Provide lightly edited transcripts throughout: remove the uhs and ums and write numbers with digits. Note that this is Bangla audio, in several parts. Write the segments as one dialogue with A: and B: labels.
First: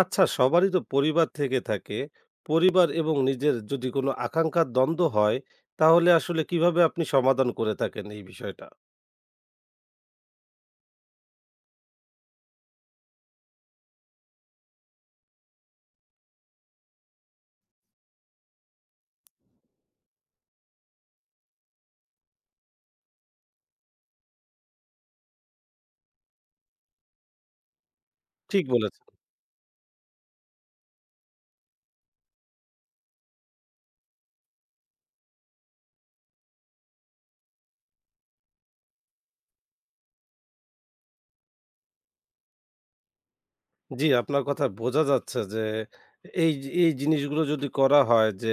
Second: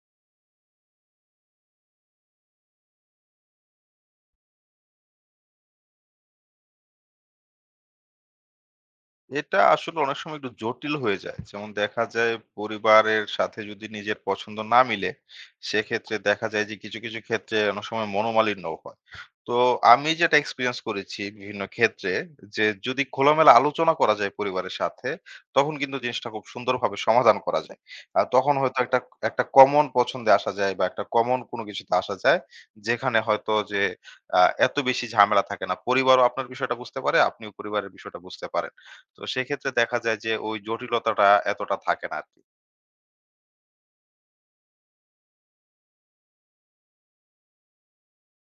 A: আচ্ছা, সবারই তো পরিবার থেকে থাকে। পরিবার এবং নিজের যদি কোনো আকাঙ্ক্ষার দ্বন্দ্ব হয়, তাহলে আসলে কিভাবে আপনি সমাধান করে থাকেন এই বিষয়টা?
B: এটা আসলে অনেক সময় একটু জটিল হয়ে যায়। যেমন দেখা যায় পরিবারের সাথে যদি নিজের পছন্দ না মিলে, সেক্ষেত্রে দেখা যায় যে কিছু, কিছু ক্ষেত্রে অনেক সময় মনোমালিন্যও হয়। তো আমি যেটা এক্সপেরিয়েন্স করেছি বিভিন্ন ক্ষেত্রে যে যদি খোলামেলা আলোচনা করা যায় পরিবারের সাথে, তখন কিন্তু জিনিসটা খুব সুন্দরভাবে সমাধান করা যায়। আর তখন
A: ঠিক
B: হয়তো একটা,
A: বলেছেন।
B: একটা কমন পছন্দে আসা যায় বা একটা কমন কোনো কিছুতে আসা যায়। যেখানে হয়তো যে আ এত বেশি ঝামেলা থাকে না। পরিবারও আপনার বিষয়টা বুঝতে পারে, আপনিও পরিবারের বিষয়টা বুঝতে পারেন। তো সেক্ষেত্রে দেখা যায় যে ওই জটিলতাটা এতটা থাকে না আরকি।
A: জি, আপনার কথায় বোঝা যাচ্ছে যে এই এই জিনিসগুলো যদি করা হয় যে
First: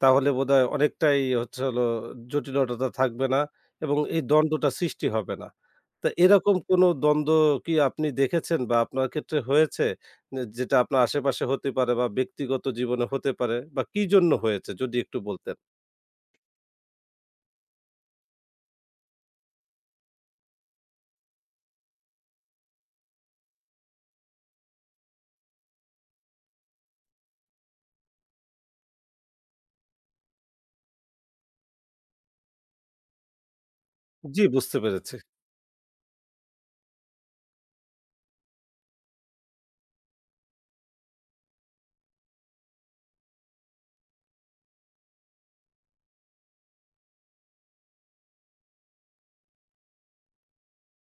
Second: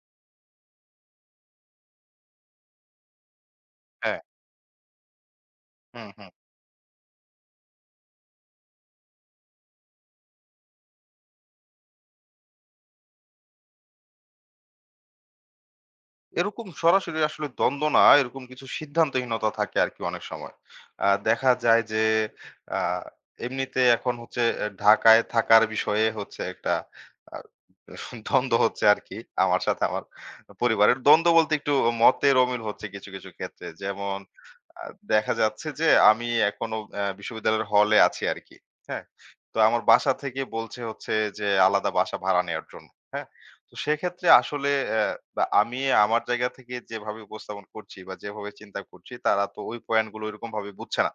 A: তাহলে বোধহয় অনেকটাই হলো জটিলতা থাকবে না এবং
B: হ্যাঁ,
A: এই দ্বন্দ্বটা সৃষ্টি হবে না। তো
B: হুম, হুম।
A: এরকম কোনো দ্বন্দ্ব কি আপনি দেখেছেন বা আপনার ক্ষেত্রে হয়েছে? নে যেটা আপনার আশেপাশে হতে পারে বা ব্যক্তিগত জীবনে হতে পারে বা কি জন্য হয়েছে যদি একটু বলতেন?
B: এরকম সরাসরি আসলে দ্বন্দ্ব না, এরকম কিছু সিদ্ধান্তহীনতা থাকে আরকি অনেক সময়। দেখা যায় যে আ এমনিতে এখন হচ্ছে ঢাকায় থাকার বিষয়ে হচ্ছে একটা আ দ্বন্দ্ব হচ্ছে আরকি। আমার সাথে আমার পরিবারের। দ্বন্দ্ব বলতে একটু মতের অমিল হচ্ছে কিছু, কিছু ক্ষেত্রে। যেমন
A: জি, বুঝতে
B: আ
A: পেরেছি।
B: দেখা যাচ্ছে যে আমি এখনো বিশ্ববিদ্যালয়ের হলে আছি আরকি। হ্যাঁ? তো আমার বাসা থেকে বলছে হচ্ছে যে আলাদা বাসা ভাড়া নেয়ার জন্য। হ্যাঁ? তো সেক্ষেত্রে আসলে অ্যা বা আমি আমার জায়গা থেকে যেভাবে উপস্থাপন করছি বা যেভাবে চিন্তা করছি তারা তো ওই পয়েন্ট গুলো এরকম ভাবে বুঝছে না।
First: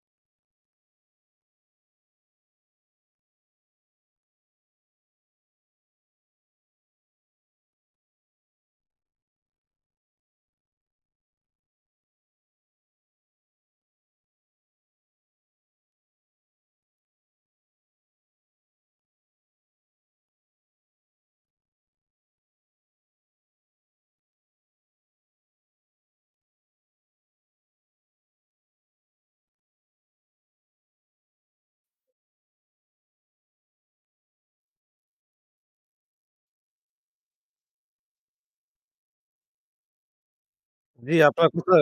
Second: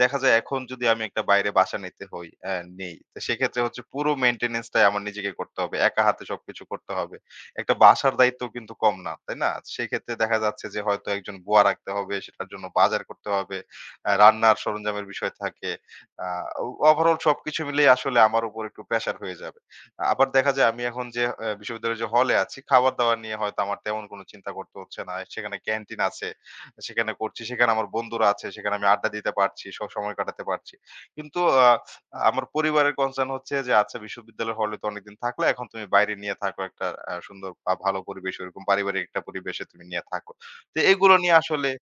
B: দেখা যায় এখন যদি আমি একটা বাইরে বাসা নিতে হই নেই। তো সেক্ষেত্রে হচ্ছে পুরো মেইনটেন্যান্স টাই আমার নিজেকে করতে হবে। একা হাতে সবকিছু করতে হবে। একটা বাসার দায়িত্ব কিন্তু কম না, তাই না? সেক্ষেত্রে দেখা যাচ্ছে যে হয়তো একজন বুয়া রাখতে হবে, সেটার জন্য বাজার করতে হবে, রান্নার সরঞ্জামের বিষয় থাকে। আ ওভারঅল সবকিছু মিলিয়ে আসলে আমার উপর একটু প্রেশার হয়ে যাবে। আবার দেখা যায় আমি এখন যে বিশ্ববিদ্যালয়ের যে হলে আছি, খাবার-দাবার নিয়ে হয়তো আমার তেমন কোন চিন্তা করতে হচ্ছে না। সেখানে ক্যান্টিন আছে, সেখানে করছি। সেখানে আমার বন্ধুরা আছে, সেখানে আমি আড্ডা দিতে পারছি, সময় কাটাতে পারছি। কিন্তু আমার পরিবারের কনসার্ন হচ্ছে যে, "আচ্ছা বিশ্ববিদ্যালয়ের হলে তো অনেকদিন থাকলা, এখন তুমি বাইরে নিয়ে থাকো একটা সুন্দর বা ভালো পরিবেশে, ওরকম পারিবারিক একটা পরিবেশে তুমি নিয়ে থাকো।" তো
A: জি,
B: এগুলো নিয়ে
A: আপনার
B: আসলে
A: কথা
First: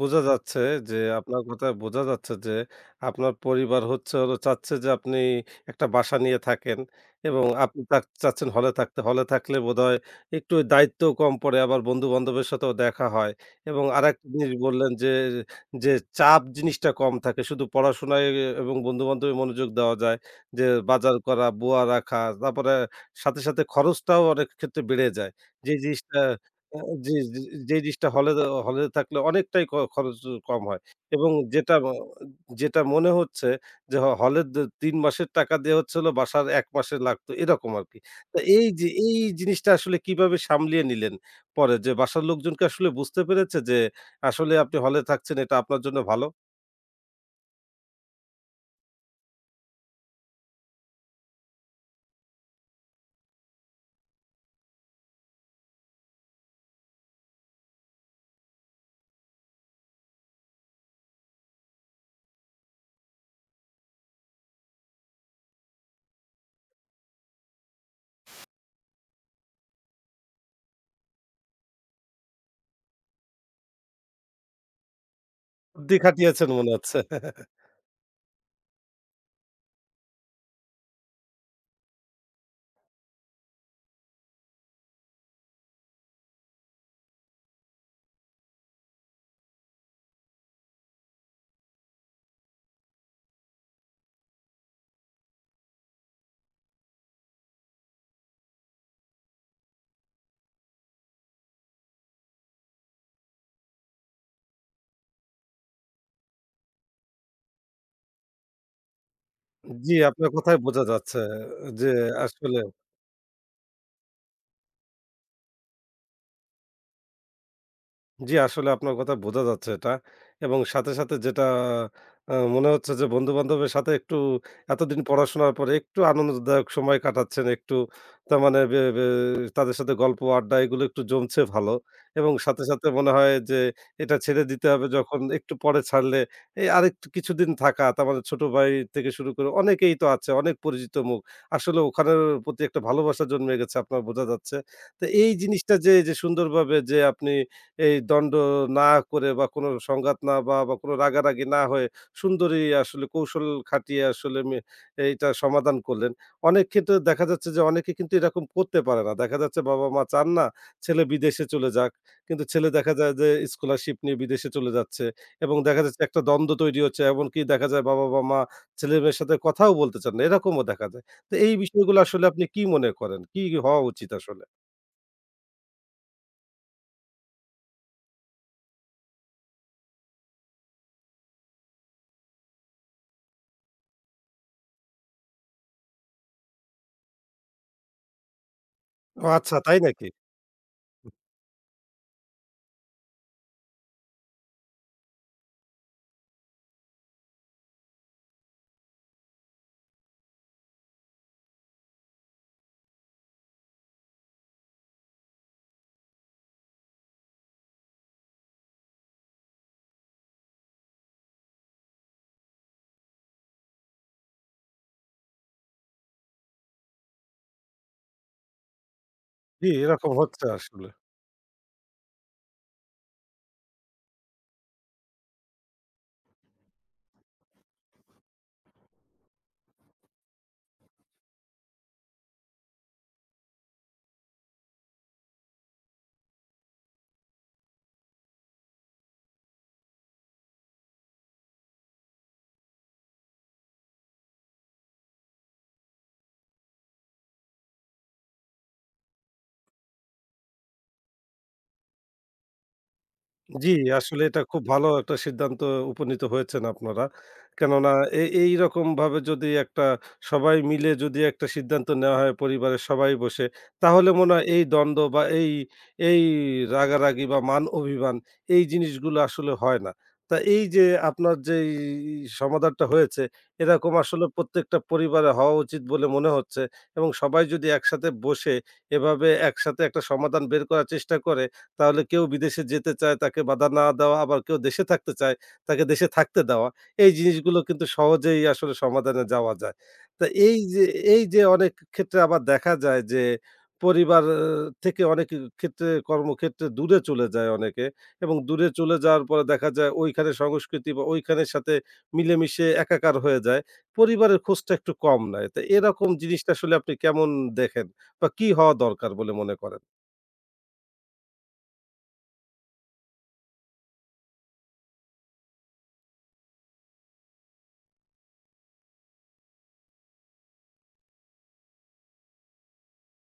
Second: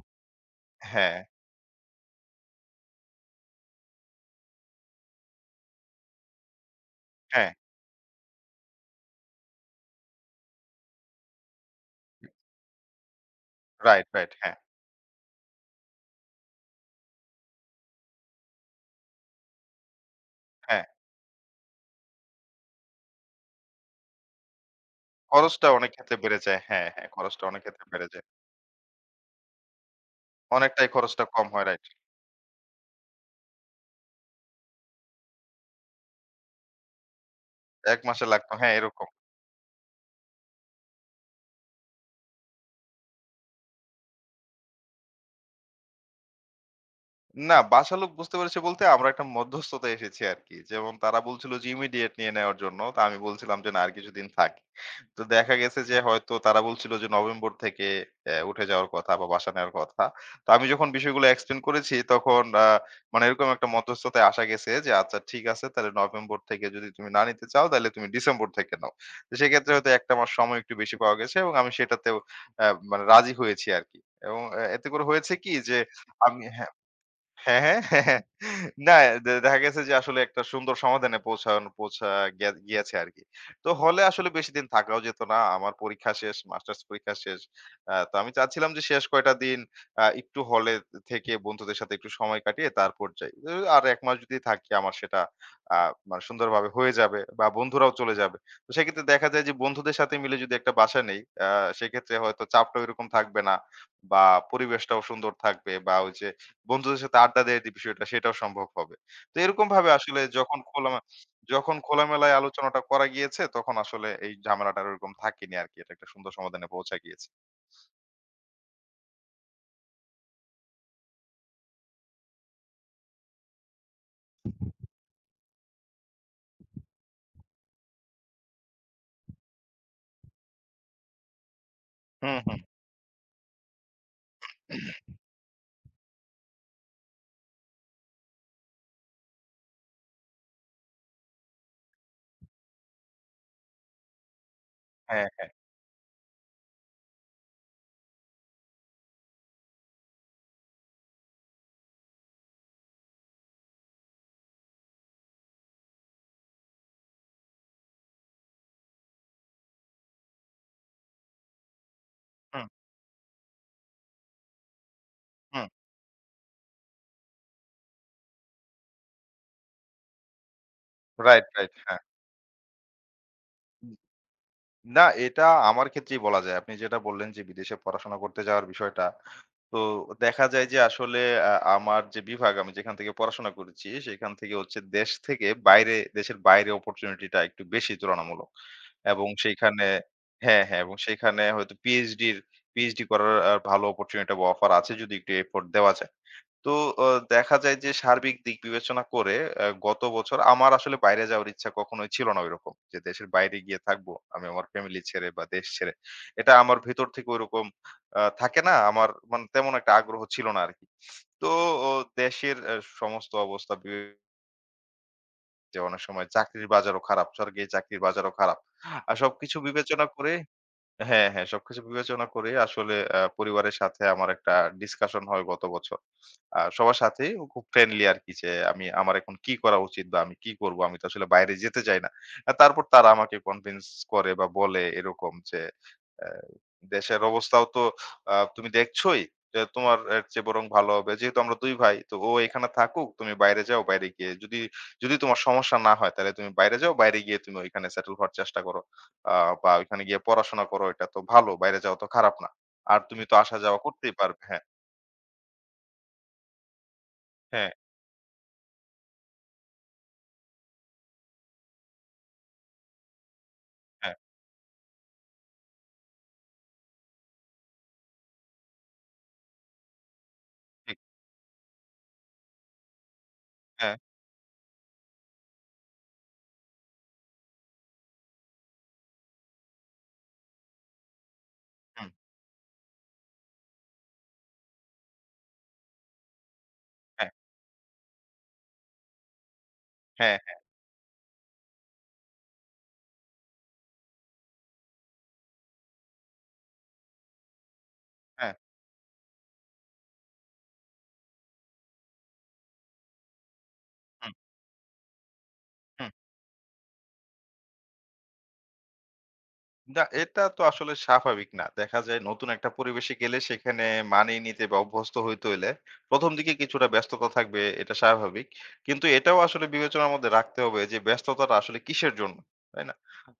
A: বোঝা যাচ্ছে যে,
B: হ্যাঁ,
A: আপনার কথায় বোঝা যাচ্ছে যে, আপনার পরিবার হলো চাচ্ছে যে, আপনি একটা বাসা নিয়ে থাকেন এবং
B: হ্যাঁ।
A: আপনি তা চাচ্ছেন হলে থাকতে। হলে থাকলে বোধহয় একটু দায়িত্বও কম পড়ে, আবার বন্ধু-বান্ধবের সাথেও দেখা হয় এবং
B: রাইট,
A: আরেকটা
B: রাইট।
A: জিনিস
B: হ্যাঁ,
A: বললেন যে, যে চাপ জিনিসটা কম থাকে। শুধু পড়াশোনায় এবং বন্ধু-বান্ধবে মনোযোগ দেওয়া যায়। যে
B: হ্যাঁ।
A: বাজার করা, বুয়া রাখা, তারপরে সাথে, সাথে খরচটাও অনেক ক্ষেত্রে বেড়ে যায়।
B: খরচটা
A: যে
B: অনেক ক্ষেত্রে
A: জিনিসটা
B: বেড়ে যায়।
A: আ
B: হ্যাঁ, হ্যাঁ।
A: জি, জি,
B: খরচটা অনেক
A: যে
B: ক্ষেত্রে বেড়ে
A: জিনিসটা
B: যায়।
A: হলে হলে থাকলে অনেকটাই ক খরচ কম হয়
B: অনেকটাই খরচটা
A: এবং
B: কম হয়, রাইট।
A: যেটা মনে হচ্ছে যে হ হলের দে ৩ মাসের টাকা দেয়া হচ্ছে হলো বাসার ১ মাসের লাগতো এরকম আরকি।
B: ১ মাসে
A: তো
B: লাগতো
A: এই
B: হ্যাঁ,
A: যে
B: এরকম।
A: এই জিনিসটা আসলে কিভাবে সামলিয়ে নিলেন পরে? যে বাসার লোকজন কি আসলে বুঝতে পেরেছে যে আসলে আপনি হলে থাকছেন এটা আপনার জন্য ভালো?
B: না, বাসার লোক বুঝতে পেরেছে বলতে আমরা একটা মধ্যস্থতায় এসেছি আরকি। যেমন তারা বলছিল যে ইমিডিয়েট নিয়ে নেওয়ার জন্য। তো আমি বলছিলাম যে, "না আর কিছুদিন থাক।" তো দেখা গেছে যে হয়তো তারা বলছিল যে নভেম্বর থেকে উঠে যাওয়ার কথা বা বাসা নেওয়ার কথা। তো আমি যখন বিষয়গুলো এক্সপ্লেইন করেছি তখন মানে এরকম একটা মধ্যস্থতায় আসা গেছে যে, "আচ্ছা ঠিক আছে তাহলে নভেম্বর থেকে যদি তুমি না নিতে চাও তাহলে তুমি ডিসেম্বর থেকে নাও।" তো সেক্ষেত্রে হয়তো ১ টা মাস সময় একটু বেশি পাওয়া গেছে এবং আমি সেটাতেও মানে রাজি হয়েছি আরকি। এবং এতে করে হয়েছে কি যে
A: বুদ্ধি
B: আমি
A: খাটিয়েছেন মনে
B: হ্যাঁ।
A: হচ্ছে।
B: হ্যাঁ, হ্যাঁ, হ্যাঁ, হ্যাঁ। না, দেখা গেছে যে আসলে একটা সুন্দর সমাধানে পৌঁছা গিয়াছে আরকি। তো হলে আসলে বেশিদিন থাকাও যেত না। আমার পরীক্ষা শেষ, মাস্টার্স পরীক্ষা শেষ। তো আমি চাচ্ছিলাম যে শেষ কয়টা দিন একটু হলে থেকে বন্ধুদের সাথে একটু সময় কাটিয়ে তারপর যাই। আর ১ মাস যদি থাকি আমার সেটা আ মানে সুন্দরভাবে হয়ে যাবে বা বন্ধুরাও চলে যাবে। তো সেক্ষেত্রে দেখা যায় যে বন্ধুদের সাথে মিলে যদি একটা বাসা নেই, আ সেক্ষেত্রে হয়তো চাপটা ওইরকম থাকবে না বা পরিবেশটাও সুন্দর থাকবে বা ওই যে বন্ধুদের সাথে আড্ডা দেওয়ার যে বিষয়টা সেটাও সম্ভব হবে। তো এরকম ভাবে
A: জি,
B: আসলে
A: আপনার
B: যখন
A: কথায় বোঝা
B: খোলামে
A: যাচ্ছে
B: যখন
A: যে
B: খোলামেলায়
A: আসলে
B: আলোচনাটা করা গিয়েছে তখন আসলে এই ঝামেলাটা আর ওরকম থাকেনি আরকি। এটা একটা সুন্দর সমাধানে পৌঁছা গিয়েছে।
A: জি, আসলে আপনার কথা বোঝা যাচ্ছে এটা। এবং সাথে, সাথে যেটা মনে হচ্ছে যে বন্ধু-বান্ধবের সাথে একটু এতদিন পড়াশোনার পরে একটু আনন্দদায়ক সময় কাটাচ্ছেন। একটু তার মানে বে বে তাদের সাথে গল্প, আড্ডা এগুলো একটু জমছে ভালো। এবং
B: হুম, হুম।
A: সাথে, সাথে মনে হয় যে এটা ছেড়ে দিতে হবে যখন একটু পরে ছাড়লে এই আরেকটু কিছুদিন থাকা তার মানে ছোট ভাই থেকে শুরু করে অনেকেই তো আছে, অনেক পরিচিত মুখ। আসলে ওখানের প্রতি একটা ভালোবাসা জন্মে গেছে আপনার বোঝা যাচ্ছে। তো
B: হ্যাঁ,
A: এই
B: হ্যাঁ।
A: জিনিসটা যে, যে সুন্দরভাবে যে আপনি এই দণ্ড না করে বা কোনো সংঘাত না বা কোনো রাগারাগি না হয়ে সুন্দরই আসলে কৌশল খাটিয়ে আসলে মে এইটা সমাধান করলেন। অনেক ক্ষেত্রে দেখা যাচ্ছে যে অনেকে কিন্তু এরকম করতে পারে না। দেখা যাচ্ছে বাবা-মা চান না ছেলে বিদেশে চলে যাক। কিন্তু
B: হুম,
A: ছেলে দেখা যায় যে স্কলারশিপ নিয়ে বিদেশে চলে যাচ্ছে এবং
B: হুম।
A: দেখা যাচ্ছে একটা দ্বন্দ্ব তৈরি হচ্ছে। এমনকি দেখা যায় বাবা বা মা ছেলে-মেয়ের সাথে কথাও বলতে চান না। এরকমও দেখা যায়। তো
B: রাইট,
A: এই
B: রাইট।
A: বিষয়গুলো
B: হ্যাঁ।
A: আসলে আপনি কি মনে করেন? কি হওয়া উচিত আসলে?
B: না, এটা আমার ক্ষেত্রেই বলা যায়। আপনি যেটা বললেন যে বিদেশে পড়াশোনা করতে যাওয়ার বিষয়টা। তো দেখা যায় যে আসলে আমার যে বিভাগ আমি যেখান থেকে পড়াশোনা করেছি, সেখান থেকে হচ্ছে দেশের বাইরে অপরচুনিটিটা একটু বেশি তুলনামূলক। এবং
A: ও আচ্ছা, তাই
B: সেইখানে
A: নাকি?
B: হ্যাঁ, হ্যাঁ এবং সেইখানে হয়তো পিএইচডি করার ভালো অপরচুনিটি বা অফার আছে যদি একটু এফোর্ট দেওয়া যায়। তো অ দেখা যায় যে সার্বিক দিক বিবেচনা করে গত বছর আমার আসলে বাইরে যাওয়ার ইচ্ছা কখনোই ছিল না ঐরকম। যে দেশের বাইরে গিয়ে থাকবো আমি আমার ফ্যামিলি ছেড়ে বা দেশ ছেড়ে। এটা আমার ভেতর থেকে ঐরকম থাকে না? আমার মানে তেমন একটা আগ্রহ ছিল না আরকি। তো ও দেশের সমস্ত অবস্থা যে অনেক সময় চাকরির বাজারও খারাপ, সরকারি চাকরির বাজারও খারাপ। আর সবকিছু
A: জি,
B: বিবেচনা
A: এরকম
B: করে
A: হচ্ছে আসলে।
B: হ্যাঁ, হ্যাঁ, সবকিছু বিবেচনা করে আসলে পরিবারের সাথে আমার একটা ডিসকাশন হয় গত বছর। সবার সাথেই খুব ফ্রেন্ডলি আরকি যে আমি আমার এখন কি করা উচিত বা আমি কি করব? আমি তো আসলে বাইরে যেতে চাই না। তারপর তারা আমাকে কনভিন্স করে বা বলে এরকম যে, "অ্যা দেশের অবস্থাও তো তুমি দেখছোই। যে তোমার এর চেয়ে বরং ভালো হবে। যেহেতু আমরা ২ ভাই, তো ও এখানে থাকুক, তুমি বাইরে যাও। বাইরে গিয়ে যদি তোমার সমস্যা না হয় তাহলে তুমি বাইরে যাও। বাইরে গিয়ে তুমি ওইখানে সেটেল হওয়ার চেষ্টা করো।" আ বা ওইখানে গিয়ে পড়াশোনা করো এটা তো ভালো। বাইরে যাওয়া তো খারাপ না। আর তুমি তো আসা
A: জি,
B: যাওয়া করতেই
A: আসলে এটা
B: পারবে।
A: খুব
B: হ্যাঁ,
A: ভালো একটা সিদ্ধান্ত উপনীত হয়েছেন আপনারা।
B: হ্যাঁ,
A: কেননা এ এইরকমভাবে যদি একটা সবাই মিলে যদি একটা সিদ্ধান্ত নেওয়া হয় পরিবারের সবাই বসে, তাহলে
B: হ্যাঁ,
A: মনে হয় এই দ্বন্দ্ব বা এই, এই রাগারাগি বা মান অভিমান এই জিনিসগুলো আসলে হয় না। তা এই যে
B: ঠিক।
A: আপনার যেই সমাধানটা হয়েছে, এরকম
B: হ্যাঁ,
A: আসলে প্রত্যেকটা পরিবারে হওয়া উচিত বলে মনে হচ্ছে এবং সবাই যদি একসাথে বসে এভাবে একসাথে একটা সমাধান বের করার চেষ্টা করে তাহলে
B: হুম,
A: কেউ বিদেশে যেতে চায় তাকে বাধা না দেওয়া, আবার কেউ দেশে থাকতে চায় তাকে দেশে থাকতে দেওয়া। এই
B: হ্যাঁ,
A: জিনিসগুলো কিন্তু সহজেই আসলে সমাধানে যাওয়া যায়। তো
B: হ্যাঁ,
A: এই যে এই যে অনেক ক্ষেত্রে আবার দেখা যায় যে পরিবার থেকে অনেক ক্ষেত্রে কর্মক্ষেত্রে দূরে চলে যায় অনেকে এবং
B: হ্যাঁ,
A: দূরে চলে যাওয়ার পরে দেখা যায় ওইখানে সংস্কৃতি বা ওইখানের সাথে মিলেমিশে একাকার হয়ে যায়।
B: হুম,
A: পরিবারের খোঁজটা একটু কম নেয়। তো
B: হুম।
A: এরকম জিনিসটা আসলে আপনি কেমন দেখেন বা কি হওয়া দরকার বলে মনে করেন?
B: না, এটা তো আসলে স্বাভাবিক না। দেখা যায় নতুন একটা পরিবেশে গেলে সেখানে মানিয়ে নিতে বা অভ্যস্ত হইতে হইলে ১ম দিকে কিছুটা ব্যস্ততা থাকবে, এটা স্বাভাবিক। কিন্তু এটাও আসলে বিবেচনার মধ্যে রাখতে হবে যে ব্যস্ততাটা আসলে কিসের জন্য, তাই না?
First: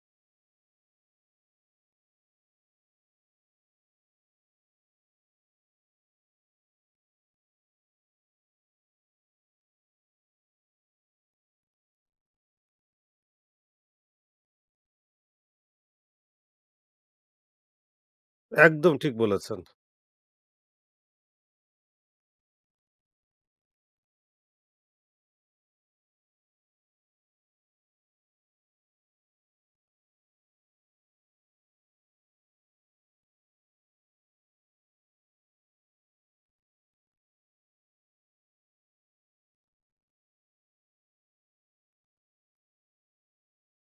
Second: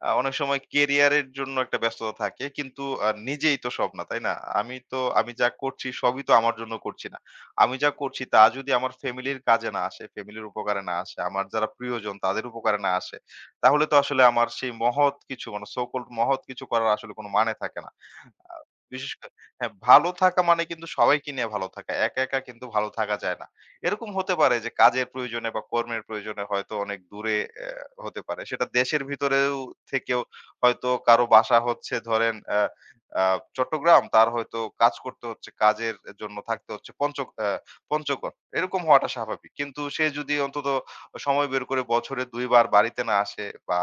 B: অনেক সময় কেরিয়ারের জন্য একটা ব্যস্ততা থাকে কিন্তু নিজেই তো সব না, তাই না? আমি যা করছি সবই তো আমার জন্য করছি না। আমি যা করছি তা যদি আমার ফ্যামিলির কাজে না আসে, ফ্যামিলির উপকারে না আসে, আমার যারা প্রিয়জন তাদের উপকারে না আসে তাহলে তো আসলে আমার সেই মহৎ কিছু মানে সো কল্ড মহৎ কিছু করার আসলে কোনো মানে থাকে না। আ
A: একদম
B: বিশেষ
A: ঠিক
B: করে
A: বলেছেন।
B: হ্যাঁ, ভালো থাকা মানে কিন্তু সবাইকে নিয়ে ভালো থাকা। একা, একা কিন্তু ভালো থাকা যায় না। এরকম হতে পারে যে কাজের প্রয়োজনে বা কর্মের প্রয়োজনে হয়তো অনেক দূরে হতে পারে। সেটা দেশের ভিতরেও থেকেও হয়তো কারো বাসা হচ্ছে ধরেন অ্যা আ চট্টগ্রাম, তার হয়তো কাজ করতে হচ্ছে, কাজের জন্য থাকতে হচ্ছে পঞ্চগড়। এরকম হওয়াটা স্বাভাবিক। কিন্তু সে যদি অন্তত সময় বের করে বছরে ২ বার বাড়িতে না আসে বা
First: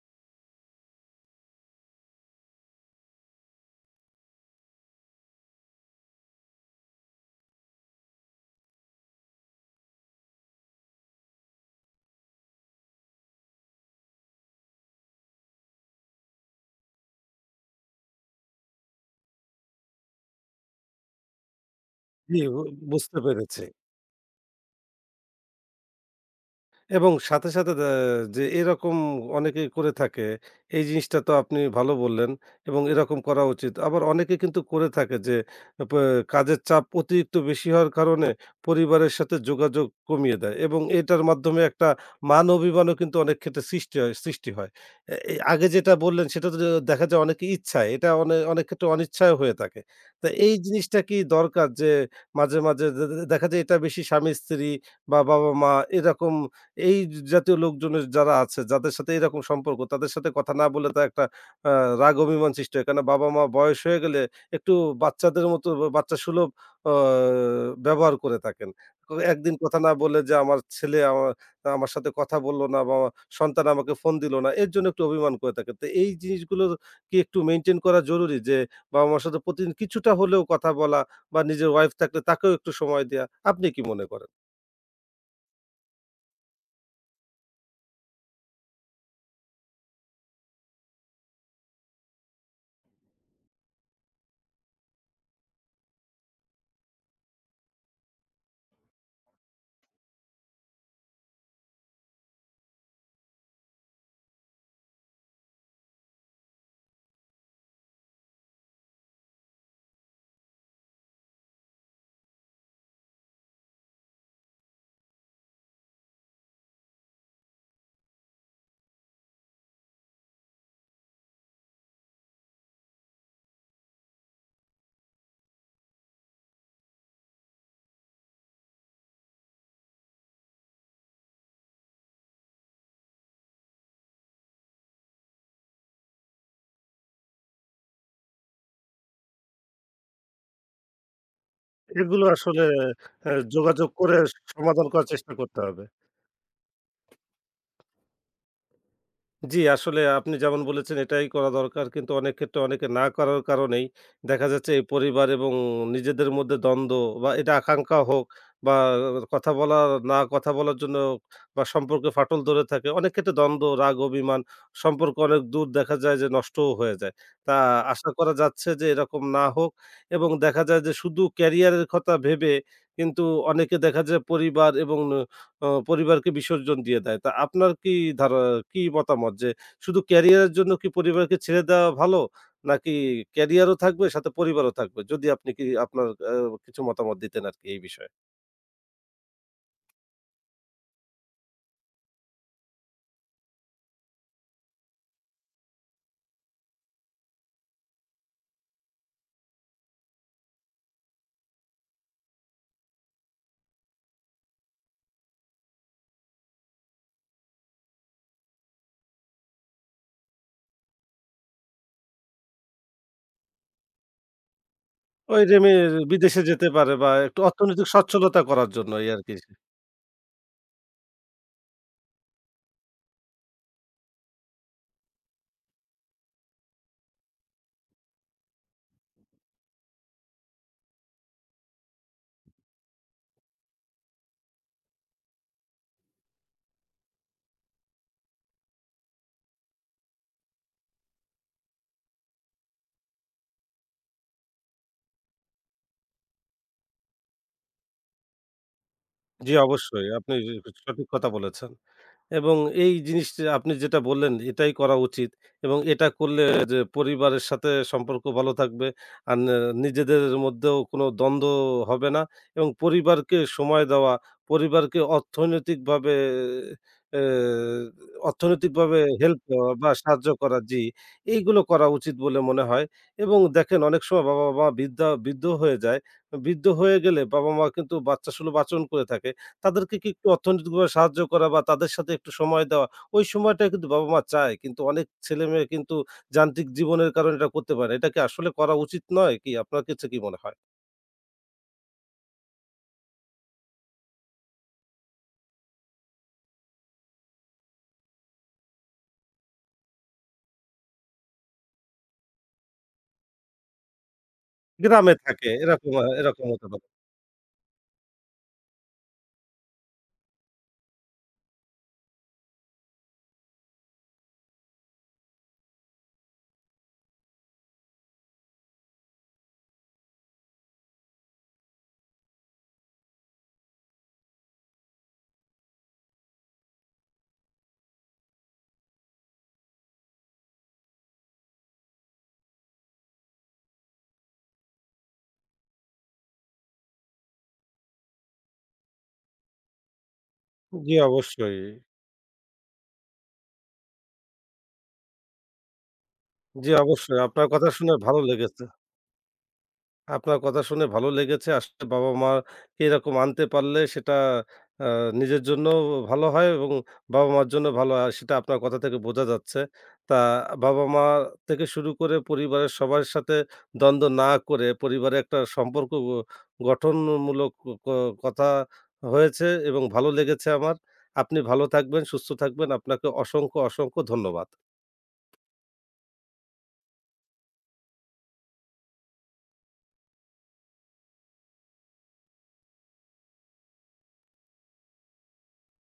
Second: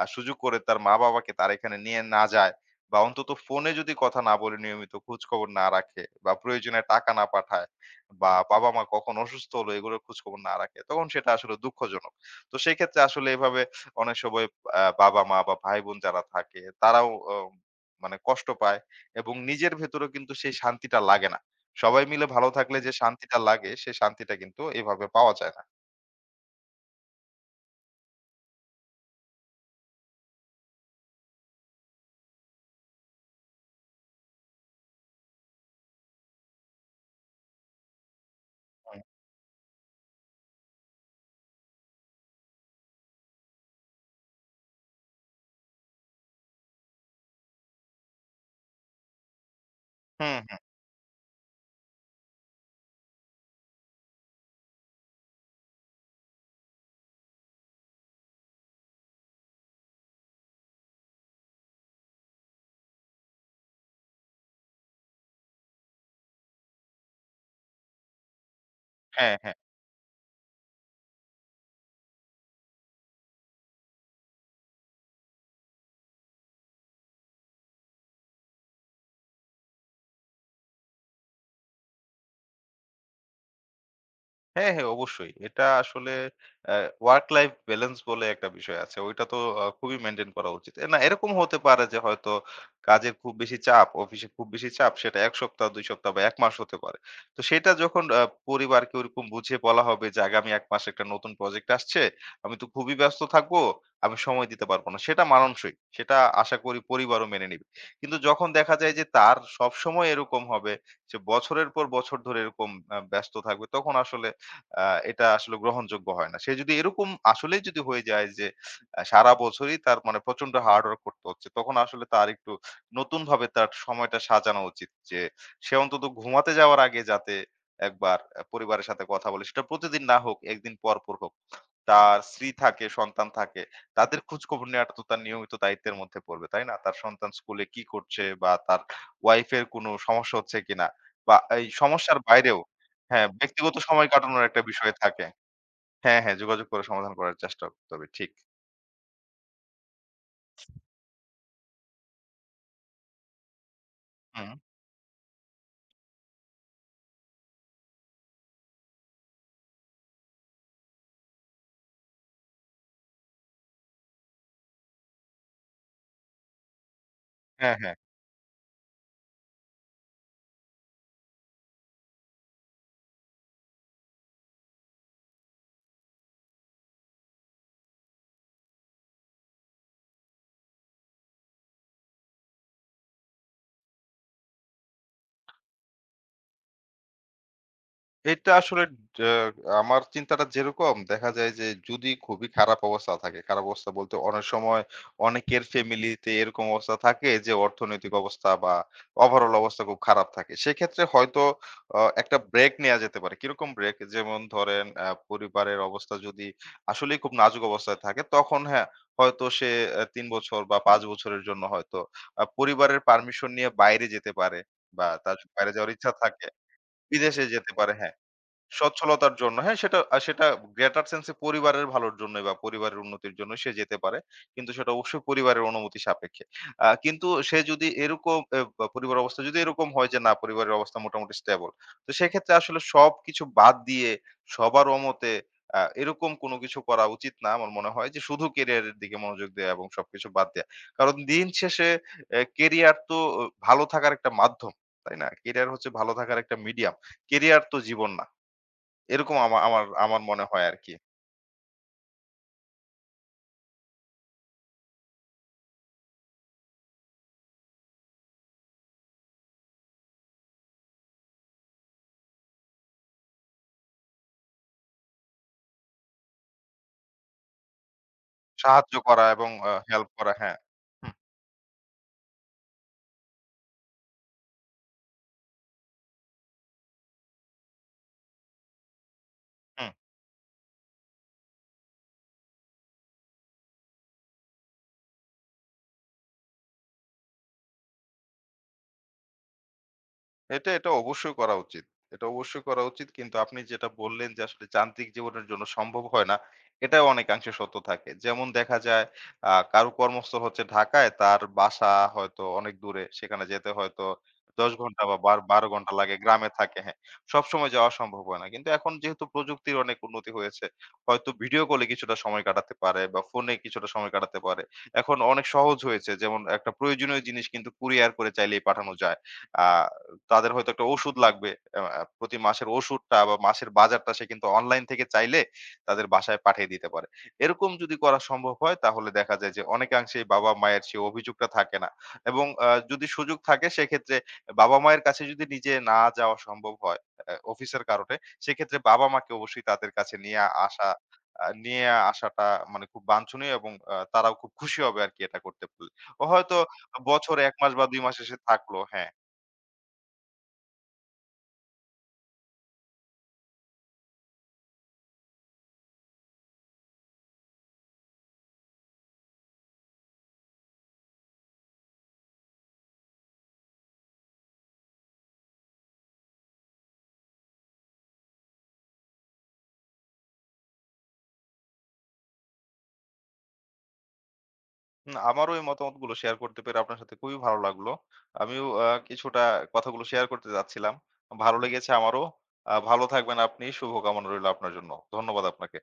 B: সুযোগ করে তার মা-বাবাকে তার এখানে নিয়ে না যায় বা অন্তত ফোনে যদি কথা না বলে নিয়মিত খোঁজখবর না রাখে বা প্রয়োজনে টাকা না পাঠায় বা বাবা-মা কখন অসুস্থ হলো এগুলোর খোঁজখবর না রাখে, তখন সেটা আসলে দুঃখজনক। তো সেক্ষেত্রে আসলে এভাবে অনেক সময় বাবা-মা বা ভাই-বোন যারা থাকে তারাও মানে কষ্ট পায় এবং নিজের ভেতরেও কিন্তু সেই শান্তিটা লাগে না। সবাই মিলে
A: জি,
B: ভালো
A: বু
B: থাকলে যে
A: বুঝতে
B: শান্তিটা
A: পেরেছি।
B: লাগে সে শান্তিটা কিন্তু এভাবে পাওয়া যায় না।
A: এবং সাথে, সাথে দা যে এরকম অনেকেই করে থাকে, এই জিনিসটা তো আপনি ভালো বললেন এবং এরকম করা উচিত। আবার অনেকে কিন্তু করে থাকে যে প কাজের চাপ অতিরিক্ত বেশি হওয়ার কারণে
B: হুম।
A: পরিবারের সাথে যোগাযোগ কমিয়ে দেয় এবং এটার মাধ্যমে একটা মান অভিমানও কিন্তু অনেক ক্ষেত্রে সৃষ্টি হয়। এ এই আগে যেটা বললেন সেটা তো দেখা যায় অনেকে ইচ্ছায়, এটা অনে অনেক ক্ষেত্রে অনিচ্ছায় হয়ে থাকে। তো এই
B: হুম।
A: জিনিসটা কি দরকার যে মাঝে, মাঝে দে দে দেখা যায় এটা বেশি স্বামী-স্ত্রী বা বাবা-মা এরকম এই জাতীয় লোকজনের যারা আছে, যাদের সাথে এরকম সম্পর্ক, তাদের সাথে কথা না বললে তো একটা আ রাগ অভিমান সৃষ্টি হয়। কেননা বাবা-মা বয়স হয়ে গেলে একটু বাচ্চাদের মতো বাচ্চাসুলভ আ ব্যবহার করে থাকেন। তো
B: হ্যাঁ,
A: একদিন
B: হ্যাঁ।
A: কথা না বললে যে আমার ছেলে আমা আমার সাথে কথা বলল না বা আমার সন্তান আমাকে ফোন দিল না, এর জন্য একটু অভিমান করে থাকে। তো এই জিনিসগুলো কি একটু মেইনটেইন করা জরুরি যে বাবা-মার সাথে প্রতিদিন কিছুটা হলেও কথা বলা বা নিজের ওয়াইফ থাকলে তাকেও একটু সময় দেয়া। আপনি কি মনে করেন?
B: হ্যাঁ, হ্যাঁ, অবশ্যই। এটা আসলে অ্যা ওয়ার্ক লাইফ ব্যালেন্স বলে একটা বিষয় আছে। ওইটা তো খুবই মেইনটেইন করা উচিত। না, এরকম হতে পারে যে হয়তো কাজের খুব বেশি চাপ, অফিসে খুব বেশি চাপ সেটা ১ সপ্তাহ, ২ সপ্তাহ বা ১ মাস হতে পারে। তো সেটা যখন পরিবারকে ওরকম বুঝিয়ে বলা হবে যে আগামী ১ মাসে একটা নতুন প্রজেক্ট আসছে। আমি তো খুবই ব্যস্ত থাকবো। আমি সময় দিতে পারব না। সেটা মানানসই। সেটা আশা করি পরিবারও মেনে নিবে। কিন্তু যখন দেখা যায় যে তার সবসময় এরকম হবে, সে বছরের পর বছর ধরে এরকম ব্যস্ত থাকবে তখন আসলে আ এটা আসলে গ্রহণযোগ্য হয় না। সে যদি এরকম আসলেই যদি হয়ে যায় যে সারা বছরই তার মানে প্রচন্ড হার্ড ওয়ার্ক করতে হচ্ছে, তখন আসলে তার একটু নতুনভাবে তার সময়টা সাজানো উচিত। যে সে অন্তত ঘুমাতে যাওয়ার আগে যাতে একবার পরিবারের সাথে কথা বলে। সেটা প্রতিদিন না হোক, ১ দিন পর, পর হোক। তার স্ত্রী থাকে, সন্তান থাকে। তাদের খোঁজখবর নেওয়াটা তো তার নিয়মিত দায়িত্বের মধ্যে পড়বে, তাই না? তার সন্তান স্কুলে কি করছে বা তার ওয়াইফের কোনো সমস্যা হচ্ছে কিনা বা এই সমস্যার
A: এগুলো
B: বাইরেও
A: আসলে
B: হ্যাঁ, ব্যক্তিগত
A: যোগাযোগ
B: সময়
A: করে
B: কাটানোর একটা
A: সমাধান
B: বিষয়
A: করার
B: থাকে।
A: চেষ্টা করতে হবে।
B: হ্যাঁ, হ্যাঁ, যোগাযোগ করে সমাধান করার চেষ্টা করতে হবে। ঠিক।
A: জি, আসলে আপনি যেমন বলেছেন এটাই করা দরকার। কিন্তু অনেক ক্ষেত্রে অনেকে না করার কারণেই দেখা
B: হুম।
A: যাচ্ছে এই পরিবার এবং নিজেদের মধ্যে দ্বন্দ্ব বা এটা আকাঙ্ক্ষা হোক বা কথা বলা না কথা বলার জন্য বা সম্পর্কে ফাটল ধরে থাকে। অনেক ক্ষেত্রে দ্বন্দ্ব, রাগ, অভিমান সম্পর্ক অনেক দূর দেখা যায় যে নষ্টও হয়ে যায়। তা
B: হ্যাঁ, হ্যাঁ।
A: আশা করা যাচ্ছে যে এরকম না হোক এবং দেখা যায় যে শুধু ক্যারিয়ারের কথা ভেবে কিন্তু অনেকে দেখা যায় পরিবার এবং অ পরিবারকে বিসর্জন দিয়ে দেয়। তা আপনার কি ধারা কি মতামত যে শুধু ক্যারিয়ারের জন্য কি পরিবারকে ছেড়ে দেওয়া ভালো? নাকি ক্যারিয়ারও থাকবে সাথে পরিবারও থাকবে? যদি আপনি কি আপনার কিছু মতামত দিতেন আরকি এই বিষয়ে।
B: এটা আসলে ড আমার চিন্তাটা যেরকম দেখা যায় যে যদি খুবই খারাপ অবস্থা থাকে, খারাপ অবস্থা বলতে অনেক সময় অনেকের ফ্যামিলিতে এরকম অবস্থা থাকে যে অর্থনৈতিক অবস্থা বা ওভারঅল অবস্থা খুব খারাপ থাকে। সেক্ষেত্রে হয়তো একটা ব্রেক নেয়া যেতে পারে। কিরকম ব্রেক? যেমন ধরেন পরিবারের অবস্থা যদি আসলেই খুব নাজুক অবস্থায় থাকে তখন হ্যাঁ, হয়তো সে ৩ বছর বা ৫ বছরের জন্য হয়তো পরিবারের পারমিশন নিয়ে বাইরে যেতে পারে বা তার
A: ওই
B: যদি
A: যে
B: বাইরে
A: মেয়ে
B: যাওয়ার ইচ্ছা
A: বিদেশে
B: থাকে।
A: যেতে পারে বা একটু
B: বিদেশে যেতে
A: অর্থনৈতিক
B: পারে হ্যাঁ।
A: সচ্ছলতা করার জন্য এই আরকি।
B: সচ্ছলতার জন্য হ্যাঁ, সেটা greater sense এ পরিবারের ভালোর জন্যই বা পরিবারের উন্নতির জন্য সে যেতে পারে। কিন্তু সেটা অবশ্যই পরিবারের অনুমতি সাপেক্ষে। কিন্তু সে যদি এরকম বা পরিবারের অবস্থা যদি এরকম হয় যে না পরিবারের অবস্থা মোটামুটি স্টেবল। তো সেক্ষেত্রে আসলে সবকিছু বাদ দিয়ে সবার অমতে এরকম কোনো কিছু করা উচিত না। আমার মনে হয় যে শুধু ক্যারিয়ারের দিকে মনোযোগ দেয়া এবং সবকিছু বাদ দেয়া। কারণ দিন শেষে ক্যারিয়ার তো আহ, ভালো থাকার একটা মাধ্যম। তাই না? ক্যারিয়ার হচ্ছে ভালো থাকার একটা মিডিয়াম। ক্যারিয়ার তো জীবন না। এরকম
A: জি,
B: আমা আমার
A: অবশ্যই
B: আমার
A: আপনি
B: মনে হয় আরকি।
A: সঠিক কথা বলেছেন। এবং এই জিনিসটা আপনি যেটা বললেন এটাই করা উচিত এবং এটা করলে যে পরিবারের সাথে সম্পর্ক ভালো থাকবে আর ন নিজেদের মধ্যেও কোনো দ্বন্দ্ব হবে না এবং পরিবারকে সময় দেওয়া, পরিবারকে অর্থনৈতিকভাবে এ
B: সাহায্য
A: অর্থনৈতিকভাবে
B: করা
A: হেল্প
B: এবং
A: করা বা
B: হেল্প
A: সাহায্য
B: করা হ্যাঁ।
A: করা জি,
B: হুম,
A: এইগুলো করা উচিত বলে মনে হয় এবং দেখেন অনেক সময় বাবা-মা বৃদ্ধা বৃদ্ধ হয়ে যায়। বৃদ্ধ হয়ে গেলে বাবা-মা কিন্তু বাচ্চাসুলভ আচরণ করে থাকে।
B: হুম।
A: তাদেরকে কি একটু অর্থনৈতিকভাবে সাহায্য করা বা তাদের সাথে একটু সময় দেওয়া, ওই সময়টা কিন্তু বাবা-মা চায়। কিন্তু অনেক ছেলেমেয়ে কিন্তু যান্ত্রিক জীবনের কারণে এটা করতে পারে না। এটা কি আসলে করা উচিত নয় কি? আপনার কাছে কি মনে হয়?
B: এটা অবশ্যই করা উচিত। এটা অবশ্যই করা উচিত। কিন্তু আপনি যেটা বললেন যে আসলে যান্ত্রিক জীবনের জন্য সম্ভব হয় না, এটাও অনেকাংশে সত্য থাকে। যেমন দেখা যায় কারো কর্মস্থল হচ্ছে ঢাকায়, তার বাসা হয়তো অনেক দূরে। সেখানে যেতে হয়তো ১০ ঘন্টা
A: গ্রামে
B: বা
A: থাকে
B: ১২ ঘন্টা
A: এরকম,
B: লাগে।
A: এরকম
B: গ্রামে
A: হতে
B: থাকে,
A: পারে।
B: হ্যাঁ। সবসময় যাওয়া সম্ভব হয় না। কিন্তু এখন যেহেতু প্রযুক্তির অনেক উন্নতি হয়েছে, হয়তো ভিডিও কলে কিছুটা সময় কাটাতে পারে বা ফোনে কিছুটা সময় কাটাতে পারে। এখন অনেক সহজ হয়েছে। যেমন একটা প্রয়োজনীয় জিনিস কিন্তু কুরিয়ার করে চাইলেই পাঠানো যায়। আ তাদের হয়তো একটা ওষুধ লাগবে। আ প্রতি মাসের ওষুধটা বা মাসের বাজারটা সে কিন্তু অনলাইন থেকে চাইলে তাদের বাসায় পাঠিয়ে দিতে পারে। এরকম যদি করা সম্ভব হয় তাহলে দেখা যায় যে অনেকাংশেই বাবা-মায়ের সেই অভিযোগটা থাকে না। এবং যদি সুযোগ থাকে সেক্ষেত্রে বাবা-মায়ের কাছে যদি নিজে না যাওয়া সম্ভব হয় অফিসের কারণে, সেক্ষেত্রে বাবা-মাকে অবশ্যই তাদের কাছে নিয়ে আসা
A: জি, অবশ্যই।
B: নিয়ে আসাটা মানে খুব বাঞ্ছনীয় এবং তারাও খুব খুশি হবে আরকি এটা করতে পারলে। ও হয়তো
A: জি, অবশ্যই।
B: বছরে
A: আপনার
B: ১
A: কথা
B: মাস বা
A: শুনে
B: ২ মাস
A: ভালো
B: এসে
A: লেগেছে।
B: থাকলো হ্যাঁ।
A: আপনার কথা শুনে ভালো লেগেছে। আসলে বাবা-মাকে এরকম আনতে পারলে সেটা আ নিজের জন্যও ভালো হয় এবং বাবা-মার জন্য ভালো হয়। সেটা আপনার কথা থেকে বোঝা যাচ্ছে। তা বাবা-মা থেকে শুরু করে পরিবারের সবার সাথে দ্বন্দ্ব না করে পরিবারে একটা সম্পর্ক গ গঠনমূলক ক কথা হয়েছে এবং ভালো লেগেছে আমার। আপনি ভালো থাকবেন, সুস্থ থাকবেন। আপনাকে অসংখ্য, অসংখ্য ধন্যবাদ।
B: না, আমারও এই মতামতগুলো শেয়ার করতে পেরে আপনার সাথে খুবই ভালো লাগলো। আমিও কিছুটা কথাগুলো শেয়ার করতে যাচ্ছিলাম। ভালো লেগেছে আমারও। ভালো থাকবেন আপনি। শুভকামনা রইলো আপনার জন্য। ধন্যবাদ আপনাকে।